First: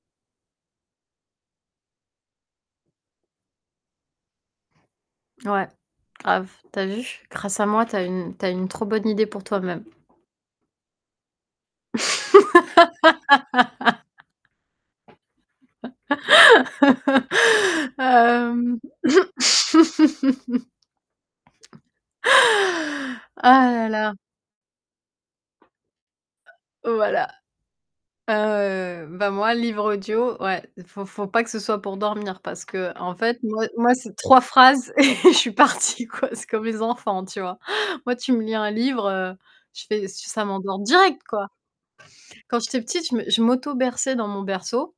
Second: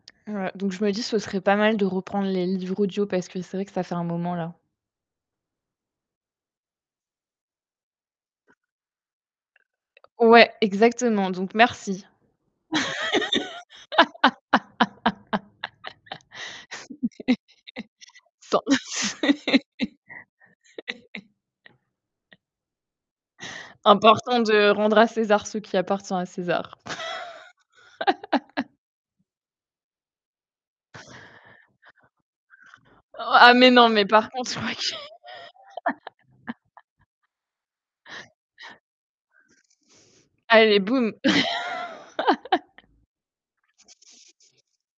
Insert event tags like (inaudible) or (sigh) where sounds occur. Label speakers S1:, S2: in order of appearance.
S1: Voilà, donc, je me dis: «Ce serait pas mal de reprendre les livres audio, parce que c'est vrai que ça fait un moment, là».
S2: Ouais, grave, tu as vu? Grâce à moi, tu as une tu as une trop bonne idée pour toi-même.
S1: Ouais, exactement, donc
S2: (laughs) (laughs) (laughs)
S1: merci. (laughs)
S2: (laughs) (laughs)
S1: (laughs) (laughs) (laughs) OK.
S2: Hem (laughs) (laughs)
S1: (unintelligible) (laughs) (laughs)
S2: Ah là là!
S1: Important de rendre à César ce qui appartient à César.
S2: Voilà,
S1: (laughs)
S2: heu, bah moi, livre audio, ouais, faut faut pas que ce soit pour dormir, parce qu'en fait,
S1: Ah,
S2: moi
S1: mais non,
S2: moi,
S1: mais
S2: c'est
S1: par
S2: 3
S1: contre (unintelligible)
S2: phrases et je suis partie, quoi, c'est comme les
S1: (laughs)
S2: enfants, tu vois? Moi, tu me lis 1 livre, heu, je fais ça m'endort
S1: Allez boum!
S2: direct, quoi. Quand j'étais
S1: (laughs)
S2: petite, je me je m'auto-berçais dans mon berceau